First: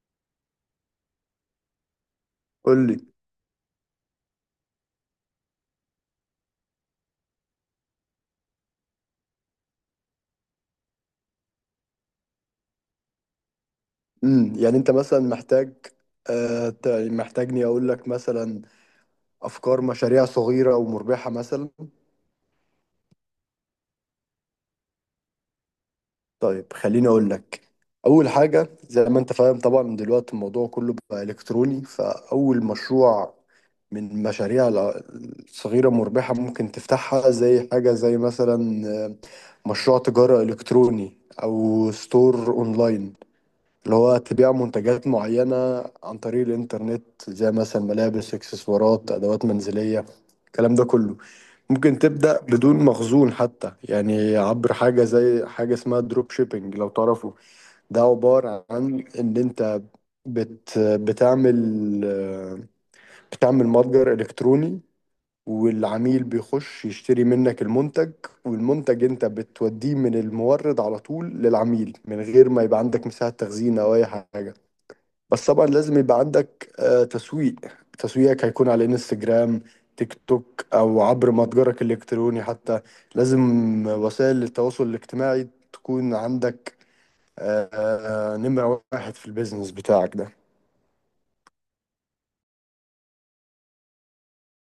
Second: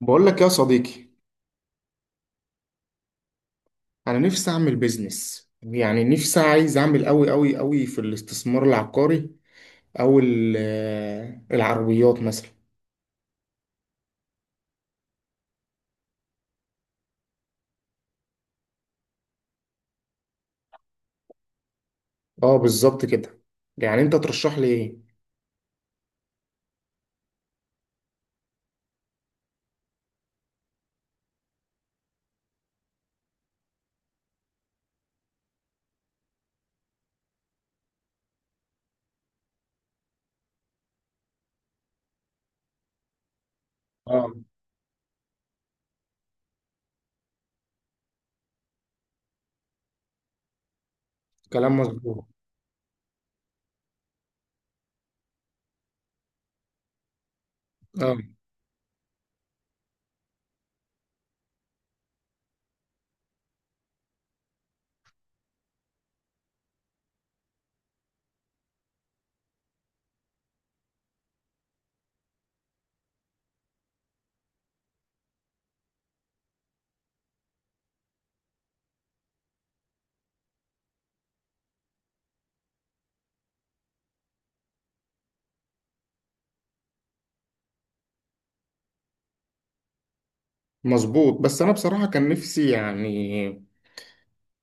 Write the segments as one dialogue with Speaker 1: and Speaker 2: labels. Speaker 1: بقول لك يا صديقي.
Speaker 2: قول لي.
Speaker 1: انا نفسي اعمل بيزنس، يعني نفسي عايز اعمل قوي قوي قوي في الاستثمار العقاري، او العربيات مثلا.
Speaker 2: يعني انت مثلا محتاج. محتاجني اقول لك مثلا افكار مشاريع صغيره ومربحه مثلا.
Speaker 1: اه، بالظبط كده. يعني انت ترشح لي ايه؟
Speaker 2: طيب، خليني اقول لك. اول حاجه زي ما انت فاهم طبعا دلوقتي الموضوع كله بقى الكتروني، فاول مشروع من الصغيره مربحه ممكن تفتحها زي حاجه زي مثلا مشروع تجاره الكتروني او ستور اونلاين، اللي هو
Speaker 1: اه،
Speaker 2: تبيع منتجات معينة عن طريق الإنترنت زي مثلا ملابس، إكسسوارات، أدوات منزلية، الكلام ده كله.
Speaker 1: كلام
Speaker 2: ممكن
Speaker 1: مظبوط.
Speaker 2: تبدأ بدون مخزون حتى، يعني عبر حاجة زي حاجة اسمها دروب شيبينج لو تعرفوا. ده
Speaker 1: اه،
Speaker 2: عبارة عن إن أنت بتعمل بتعمل متجر إلكتروني، والعميل بيخش يشتري منك المنتج، والمنتج انت بتوديه من المورد على طول للعميل من غير ما يبقى عندك مساحة تخزين او اي حاجة. بس طبعا لازم يبقى عندك تسويق. تسويقك هيكون على انستجرام، تيك توك، او عبر متجرك الالكتروني حتى. لازم وسائل التواصل الاجتماعي تكون عندك نمرة واحد في البيزنس بتاعك ده.
Speaker 1: مظبوط. بس انا بصراحة كان نفسي يعني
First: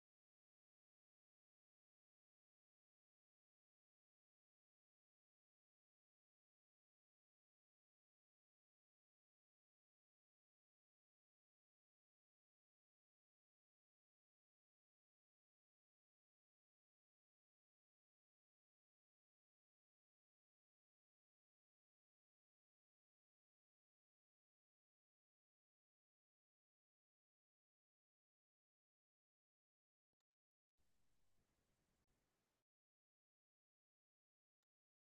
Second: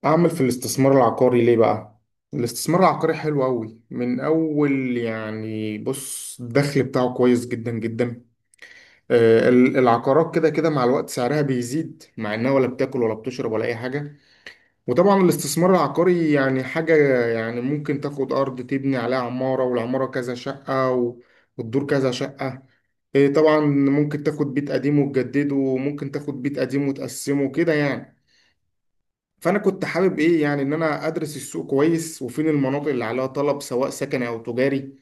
Speaker 1: اعمل في الاستثمار العقاري. ليه بقى؟ الاستثمار العقاري حلو قوي من اول. يعني بص، الدخل بتاعه كويس جدا جدا. العقارات كده كده مع الوقت سعرها بيزيد، مع انها ولا بتاكل ولا بتشرب ولا اي حاجه. وطبعا الاستثمار العقاري يعني حاجه، يعني ممكن تاخد ارض تبني عليها عماره، والعماره كذا شقه والدور كذا شقه. إيه، طبعا ممكن تاخد بيت قديم وتجدده، وممكن تاخد بيت قديم وتقسمه كده يعني. فانا كنت حابب ايه يعني، ان انا ادرس السوق كويس، وفين المناطق اللي عليها طلب سواء سكني او تجاري،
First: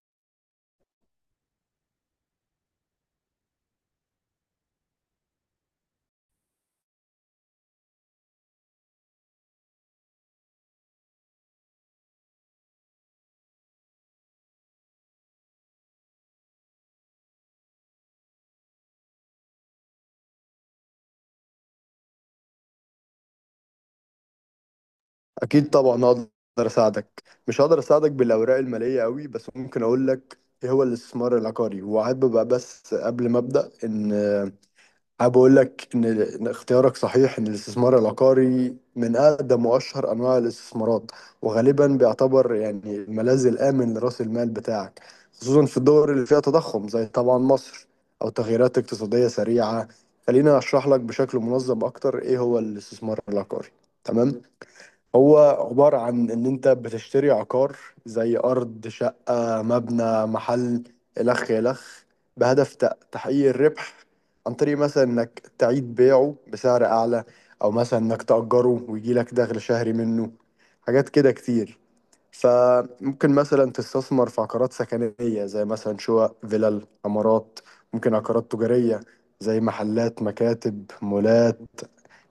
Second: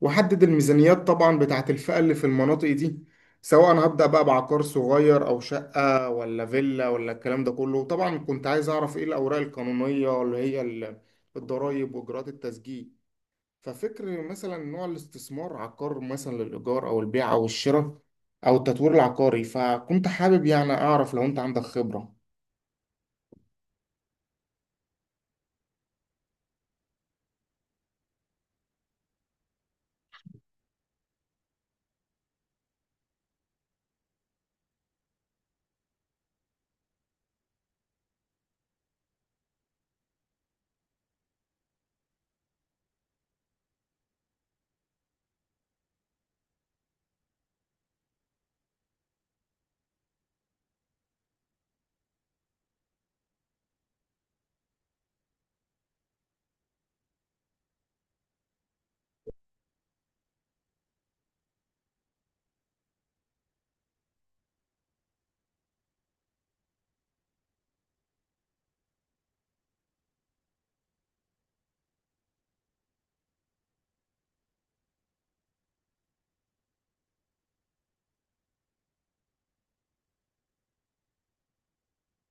Speaker 1: وحدد الميزانيات طبعا بتاعت الفئة اللي في المناطق دي، سواء هبدأ بقى بعقار صغير أو شقة ولا فيلا ولا الكلام ده كله. طبعا كنت عايز أعرف إيه الأوراق القانونية، اللي هي الضرايب وإجراءات التسجيل. ففكر مثلا نوع الاستثمار، عقار مثلا للإيجار أو البيع أو الشراء أو التطوير العقاري. فكنت حابب يعني أعرف لو أنت عندك خبرة.
Speaker 2: اكيد طبعا هقدر اساعدك. مش هقدر اساعدك بالاوراق المالية قوي، بس ممكن اقول لك ايه هو الاستثمار العقاري وعاد ببقى. بس قبل ما ابدا ان حابب أقول لك إن اختيارك صحيح، إن الاستثمار العقاري من أقدم وأشهر أنواع الاستثمارات، وغالبا بيعتبر يعني الملاذ الآمن لرأس المال بتاعك، خصوصا في الدول اللي فيها تضخم زي طبعا مصر، أو تغييرات اقتصادية سريعة. خليني أشرح لك بشكل منظم أكتر إيه هو الاستثمار العقاري. تمام. هو عبارة عن إن أنت بتشتري عقار زي أرض، شقة، مبنى، محل، إلخ إلخ، بهدف تحقيق الربح عن طريق مثلا إنك تعيد بيعه بسعر أعلى، أو مثلا إنك تأجره ويجيلك دخل شهري منه، حاجات كده كتير. فممكن مثلا تستثمر في عقارات سكنية زي مثلا شقق، فيلل، عمارات. ممكن عقارات تجارية زي محلات، مكاتب، مولات،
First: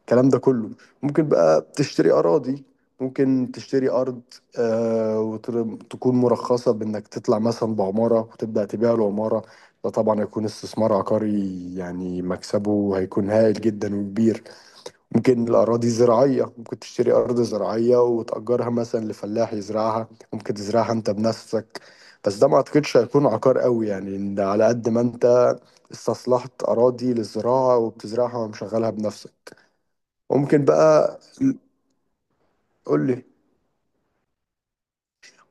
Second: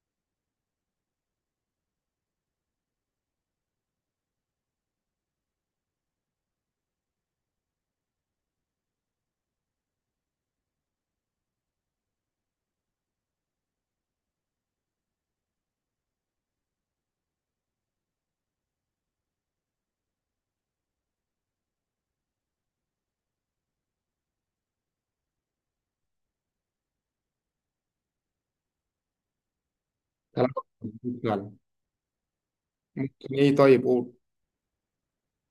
Speaker 2: الكلام ده كله. ممكن بقى تشتري أراضي. ممكن تشتري أرض آه وتكون مرخصة بإنك تطلع مثلا بعمارة وتبدأ تبيع العمارة، ده طبعا هيكون استثمار عقاري يعني مكسبه هيكون هائل جدا وكبير. ممكن الأراضي زراعية، ممكن تشتري أرض زراعية وتأجرها مثلا لفلاح يزرعها، ممكن تزرعها أنت بنفسك، بس ده ما أعتقدش هيكون عقار قوي، يعني إن ده على قد ما أنت استصلحت أراضي للزراعة وبتزرعها ومشغلها بنفسك.
Speaker 1: كلامك
Speaker 2: ممكن بقى.
Speaker 1: مظبوط فعلا.
Speaker 2: قول لي.
Speaker 1: ممكن إيه، طيب قول.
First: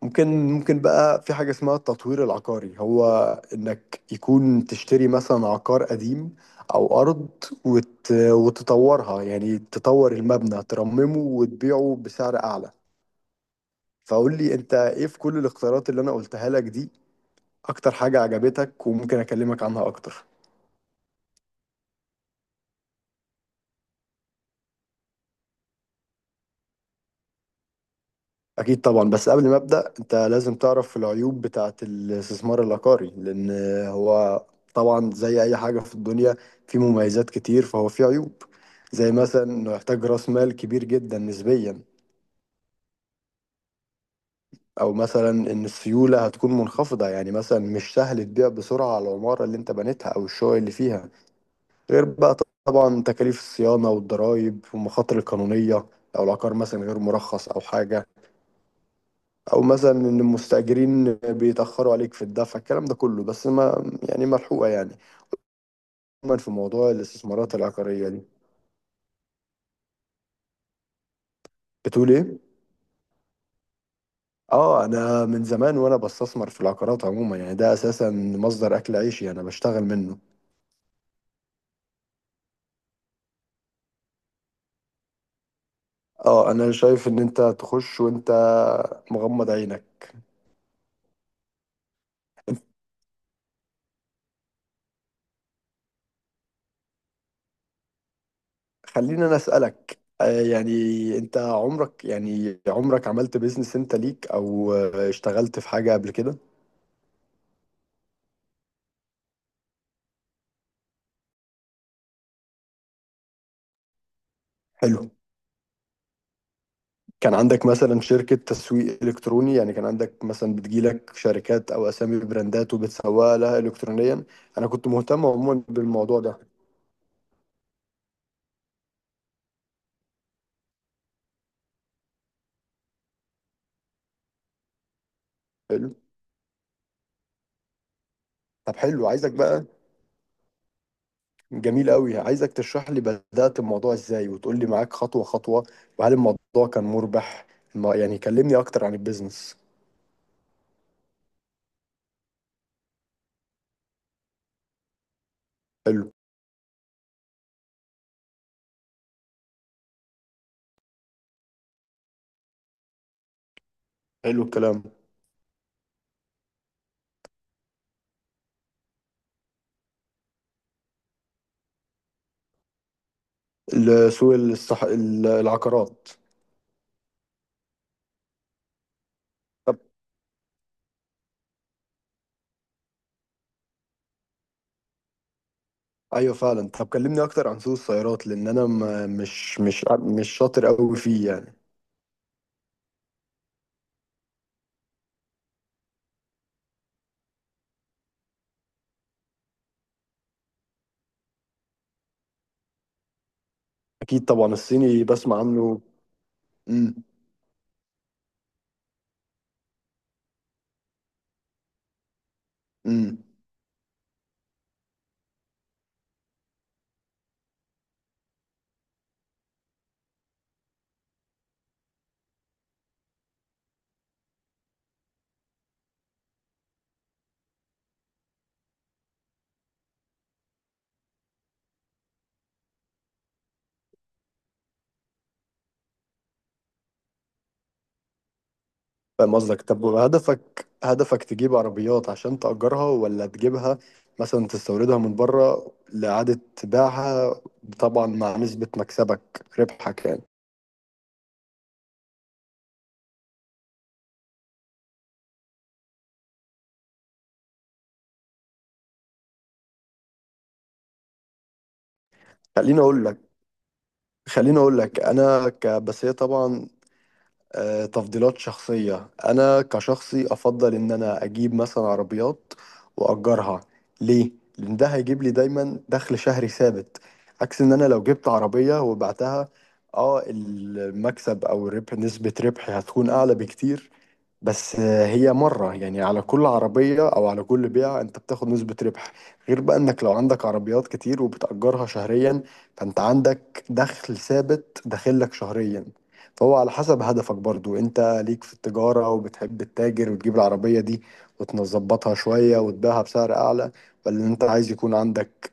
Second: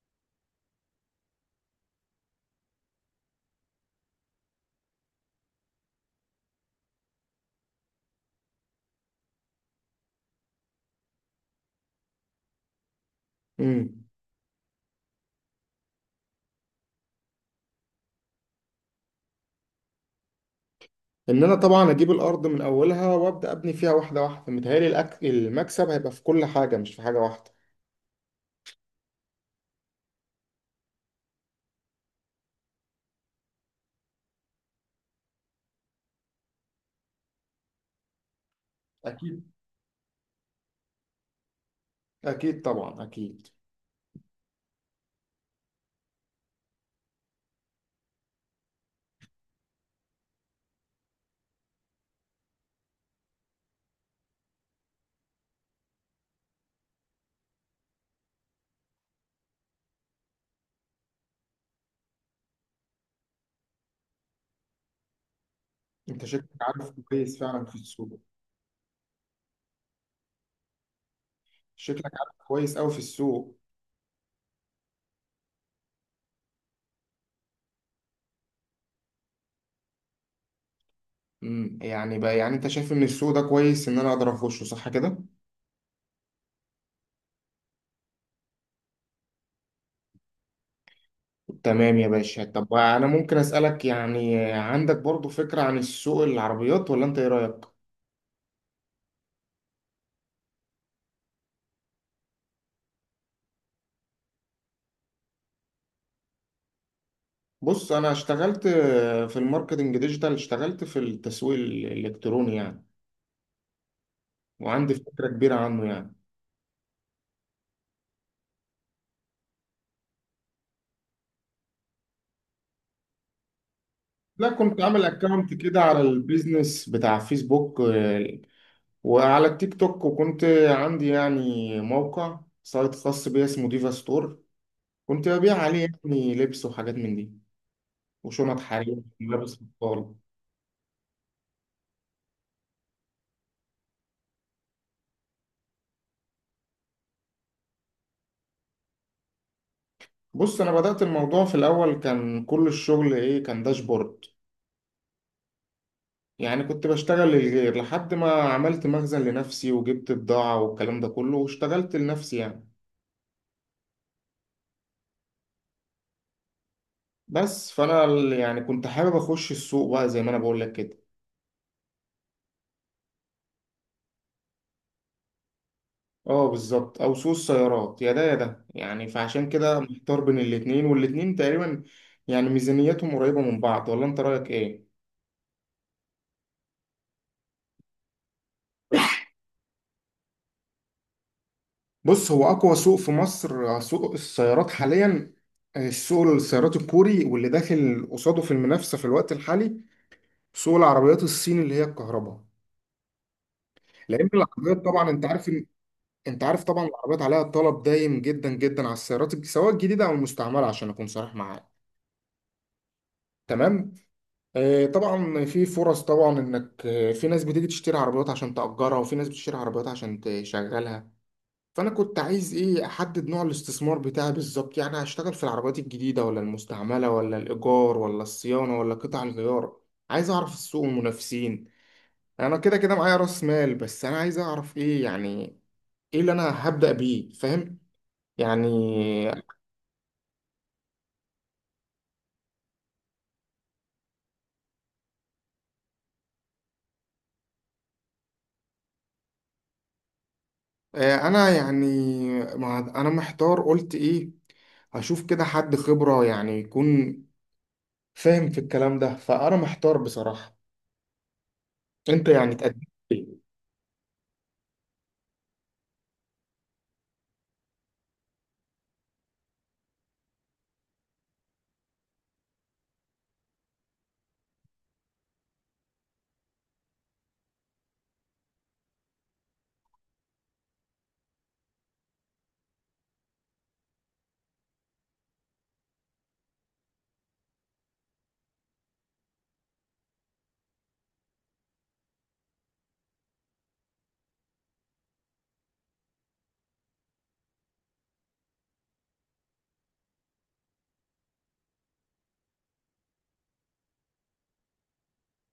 Speaker 2: ممكن بقى في حاجة اسمها التطوير العقاري، هو انك يكون تشتري مثلا عقار قديم او ارض وتطورها، يعني تطور المبنى، ترممه، وتبيعه بسعر اعلى.
Speaker 1: مم.
Speaker 2: فقول لي انت ايه في كل الاختيارات اللي انا قلتها لك دي اكتر حاجة عجبتك وممكن اكلمك عنها اكتر.
Speaker 1: ان انا طبعا اجيب الارض من اولها وابدا ابني فيها واحده واحده. متهيألي المكسب هيبقى في كل حاجه، مش في حاجه واحده.
Speaker 2: أكيد طبعا. بس قبل ما أبدأ، أنت لازم تعرف العيوب بتاعة الاستثمار العقاري. لأن هو طبعا زي أي حاجة في الدنيا، فيه مميزات كتير فهو فيه عيوب. زي مثلا
Speaker 1: اكيد،
Speaker 2: إنه يحتاج رأس مال كبير جدا نسبيا،
Speaker 1: اكيد طبعا، اكيد.
Speaker 2: أو مثلا إن السيولة هتكون منخفضة، يعني مثلا مش سهل تبيع بسرعة على العمارة اللي أنت بنيتها أو الشقق اللي فيها. غير بقى طبعا تكاليف الصيانة والضرايب والمخاطر القانونية لو العقار مثلا غير مرخص أو حاجة، او مثلا ان المستاجرين بيتاخروا عليك في الدفع، الكلام ده كله، بس ما يعني ملحوقه يعني.
Speaker 1: انت
Speaker 2: عموما
Speaker 1: شكلك
Speaker 2: في موضوع
Speaker 1: عارف كويس
Speaker 2: الاستثمارات
Speaker 1: فعلا في
Speaker 2: العقاريه
Speaker 1: السوق.
Speaker 2: دي بتقول
Speaker 1: شكلك عارف
Speaker 2: ايه؟
Speaker 1: كويس قوي في السوق.
Speaker 2: اه، انا من زمان وانا بستثمر في العقارات عموما، يعني ده اساسا مصدر اكل عيشي انا بشتغل منه.
Speaker 1: يعني بقى، يعني انت شايف ان السوق ده كويس، ان انا اقدر اخشه؟ صح كده؟
Speaker 2: اه، انا شايف ان انت تخش وانت مغمض عينك.
Speaker 1: تمام يا باشا. طب انا ممكن اسالك، يعني عندك برضو فكره عن السوق، العربيات؟ ولا انت ايه رايك؟
Speaker 2: خليني انا اسالك يعني انت عمرك عملت بيزنس انت ليك او اشتغلت في حاجه قبل كده؟
Speaker 1: بص انا اشتغلت في الماركتنج ديجيتال، اشتغلت في التسويق الالكتروني يعني، وعندي
Speaker 2: حلو.
Speaker 1: فكرة كبيرة عنه يعني.
Speaker 2: كان عندك مثلا شركة تسويق إلكتروني، يعني كان عندك مثلا بتجيلك شركات أو أسامي براندات وبتسوق لها إلكترونيا؟
Speaker 1: لا،
Speaker 2: أنا
Speaker 1: كنت
Speaker 2: كنت
Speaker 1: عامل
Speaker 2: مهتم
Speaker 1: اكونت
Speaker 2: عموما
Speaker 1: كده على
Speaker 2: بالموضوع ده.
Speaker 1: البيزنس بتاع فيسبوك وعلى التيك توك، وكنت عندي يعني موقع سايت خاص بيا اسمه ديفا ستور. كنت ببيع عليه
Speaker 2: حلو.
Speaker 1: يعني لبس وحاجات من دي، وشنط
Speaker 2: طب
Speaker 1: حرير،
Speaker 2: حلو، عايزك
Speaker 1: ملابس
Speaker 2: بقى.
Speaker 1: اطفال.
Speaker 2: جميل قوي، عايزك تشرح لي بدأت الموضوع إزاي وتقول لي معاك خطوة خطوة، وهل الموضوع كان مربح. يعني كلمني أكتر عن البيزنس.
Speaker 1: بص انا بدأت الموضوع، في الاول كان كل الشغل ايه، كان داشبورد.
Speaker 2: حلو.
Speaker 1: يعني كنت بشتغل للغير لحد ما عملت مخزن لنفسي وجبت بضاعة والكلام ده كله، واشتغلت لنفسي يعني.
Speaker 2: حلو الكلام.
Speaker 1: بس فانا يعني كنت حابب اخش السوق بقى زي ما انا بقول لك كده.
Speaker 2: العقارات.
Speaker 1: اه بالظبط، او سوق السيارات، يا ده يا ده يعني. فعشان
Speaker 2: طب
Speaker 1: كده محتار بين الاتنين، والاتنين تقريبا يعني ميزانيتهم قريبة من بعض. ولا انت رأيك ايه؟
Speaker 2: ايوه فعلا. طب كلمني اكتر عن سوق السيارات، لان انا ما مش مش مش شاطر قوي فيه يعني.
Speaker 1: بص هو اقوى سوق في مصر سوق السيارات حاليا. السوق السيارات الكوري، واللي داخل قصاده في المنافسة في الوقت الحالي سوق العربيات الصيني اللي هي الكهرباء.
Speaker 2: اكيد
Speaker 1: لان
Speaker 2: طبعا،
Speaker 1: العربيات
Speaker 2: الصيني
Speaker 1: طبعا انت
Speaker 2: بسمع
Speaker 1: عارف،
Speaker 2: عنه.
Speaker 1: انت عارف طبعا
Speaker 2: امم.
Speaker 1: العربيات عليها طلب دايم جدا جدا على السيارات، سواء الجديده او المستعمله، عشان اكون صريح معاك.
Speaker 2: امم.
Speaker 1: تمام. آه طبعا في فرص، طبعا انك في ناس بتيجي تشتري عربيات عشان تأجرها، وفي ناس بتشتري عربيات عشان تشغلها. فانا كنت عايز ايه، احدد نوع الاستثمار بتاعي بالظبط، يعني هشتغل في العربيات الجديده ولا المستعمله، ولا الايجار ولا الصيانه ولا قطع الغيار. عايز اعرف السوق والمنافسين. انا كده كده معايا راس مال، بس انا عايز اعرف ايه يعني، ايه اللي انا هبدأ بيه؟ فاهم يعني؟
Speaker 2: فاهم قصدك. طب هدفك، هدفك تجيب عربيات عشان تأجرها ولا تجيبها مثلا تستوردها من بره لإعادة بيعها، طبعا مع نسبة مكسبك ربحك يعني؟
Speaker 1: انا يعني، ما انا محتار قلت ايه، هشوف كده حد خبرة يعني يكون فاهم في الكلام ده. فانا محتار بصراحة. انت يعني تقدم
Speaker 2: خليني اقول لك.
Speaker 1: ايه؟
Speaker 2: بس هي طبعا تفضيلات شخصية. أنا كشخصي أفضل إن أنا أجيب مثلا عربيات وأجرها. ليه؟ لأن ده هيجيب لي دايما دخل شهري ثابت، عكس إن أنا لو جبت عربية وبعتها. اه، المكسب أو الربح، نسبة ربحي هتكون أعلى بكتير، بس هي مرة يعني، على كل عربية أو على كل بيعة أنت بتاخد نسبة ربح. غير بقى إنك لو عندك عربيات كتير وبتأجرها شهريا، فأنت عندك دخل ثابت داخلك شهريا. فهو على حسب هدفك برضو، أنت ليك في التجارة وبتحب التاجر وتجيب العربية دي وتظبطها شوية وتبيعها بسعر أعلى، ولا أنت عايز يكون عندك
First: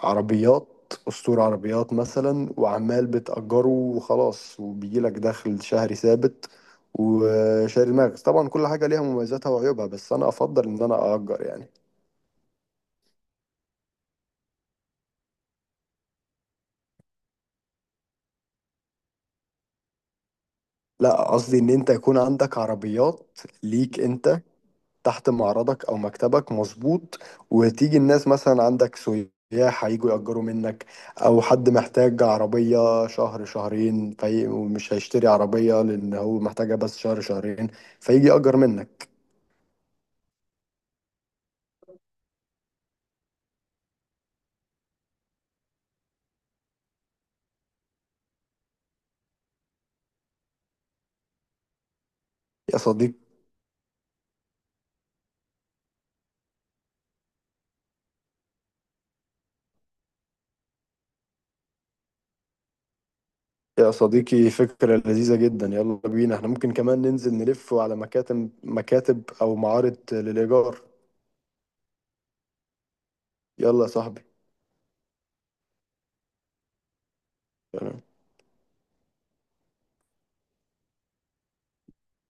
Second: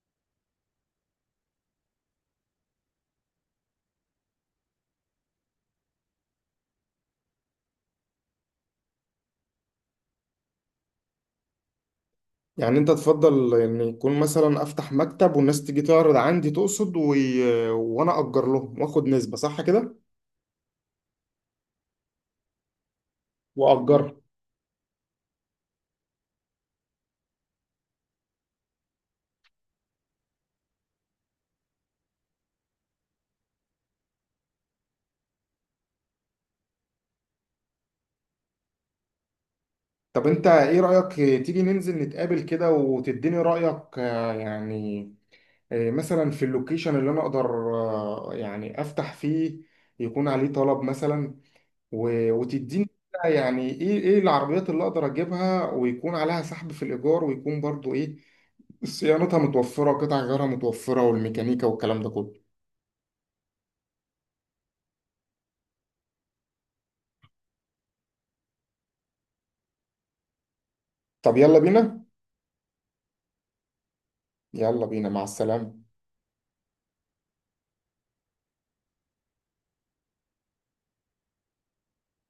Speaker 2: عربيات أسطورة عربيات مثلا وعمال بتأجره وخلاص وبيجيلك دخل شهري ثابت وشاري دماغك. طبعا كل حاجة ليها مميزاتها وعيوبها، بس أنا أفضل إن أنا أأجر يعني.
Speaker 1: يعني انت تفضل ان يكون مثلا افتح مكتب والناس تيجي تعرض عندي، تقصد وانا اجر لهم واخد نسبة؟ صح كده؟
Speaker 2: لا، قصدي إن أنت يكون عندك عربيات ليك
Speaker 1: واجرها.
Speaker 2: أنت تحت معرضك أو مكتبك، مظبوط، وتيجي الناس مثلا عندك سياح هيجوا يأجروا منك، أو حد محتاج عربية شهر شهرين في ومش هيشتري عربية لأن هو محتاجها بس شهر شهرين، فيجي يأجر منك.
Speaker 1: طب انت ايه رأيك، تيجي ننزل نتقابل كده وتديني رأيك يعني، إيه، مثلا في اللوكيشن اللي انا اقدر يعني افتح فيه، يكون عليه طلب مثلا؟
Speaker 2: يا
Speaker 1: وتديني
Speaker 2: صديقي
Speaker 1: كده يعني ايه العربيات اللي اقدر اجيبها، ويكون عليها سحب في الايجار، ويكون برضو ايه، صيانتها متوفرة، قطع غيارها متوفرة، والميكانيكا والكلام ده كله.
Speaker 2: يا صديقي، فكرة لذيذة جدا، يلا بينا. احنا ممكن كمان ننزل نلف على مكاتب أو معارض للإيجار.
Speaker 1: طب يلا بينا.
Speaker 2: يلا يا صاحبي.
Speaker 1: يلا بينا، مع السلامة.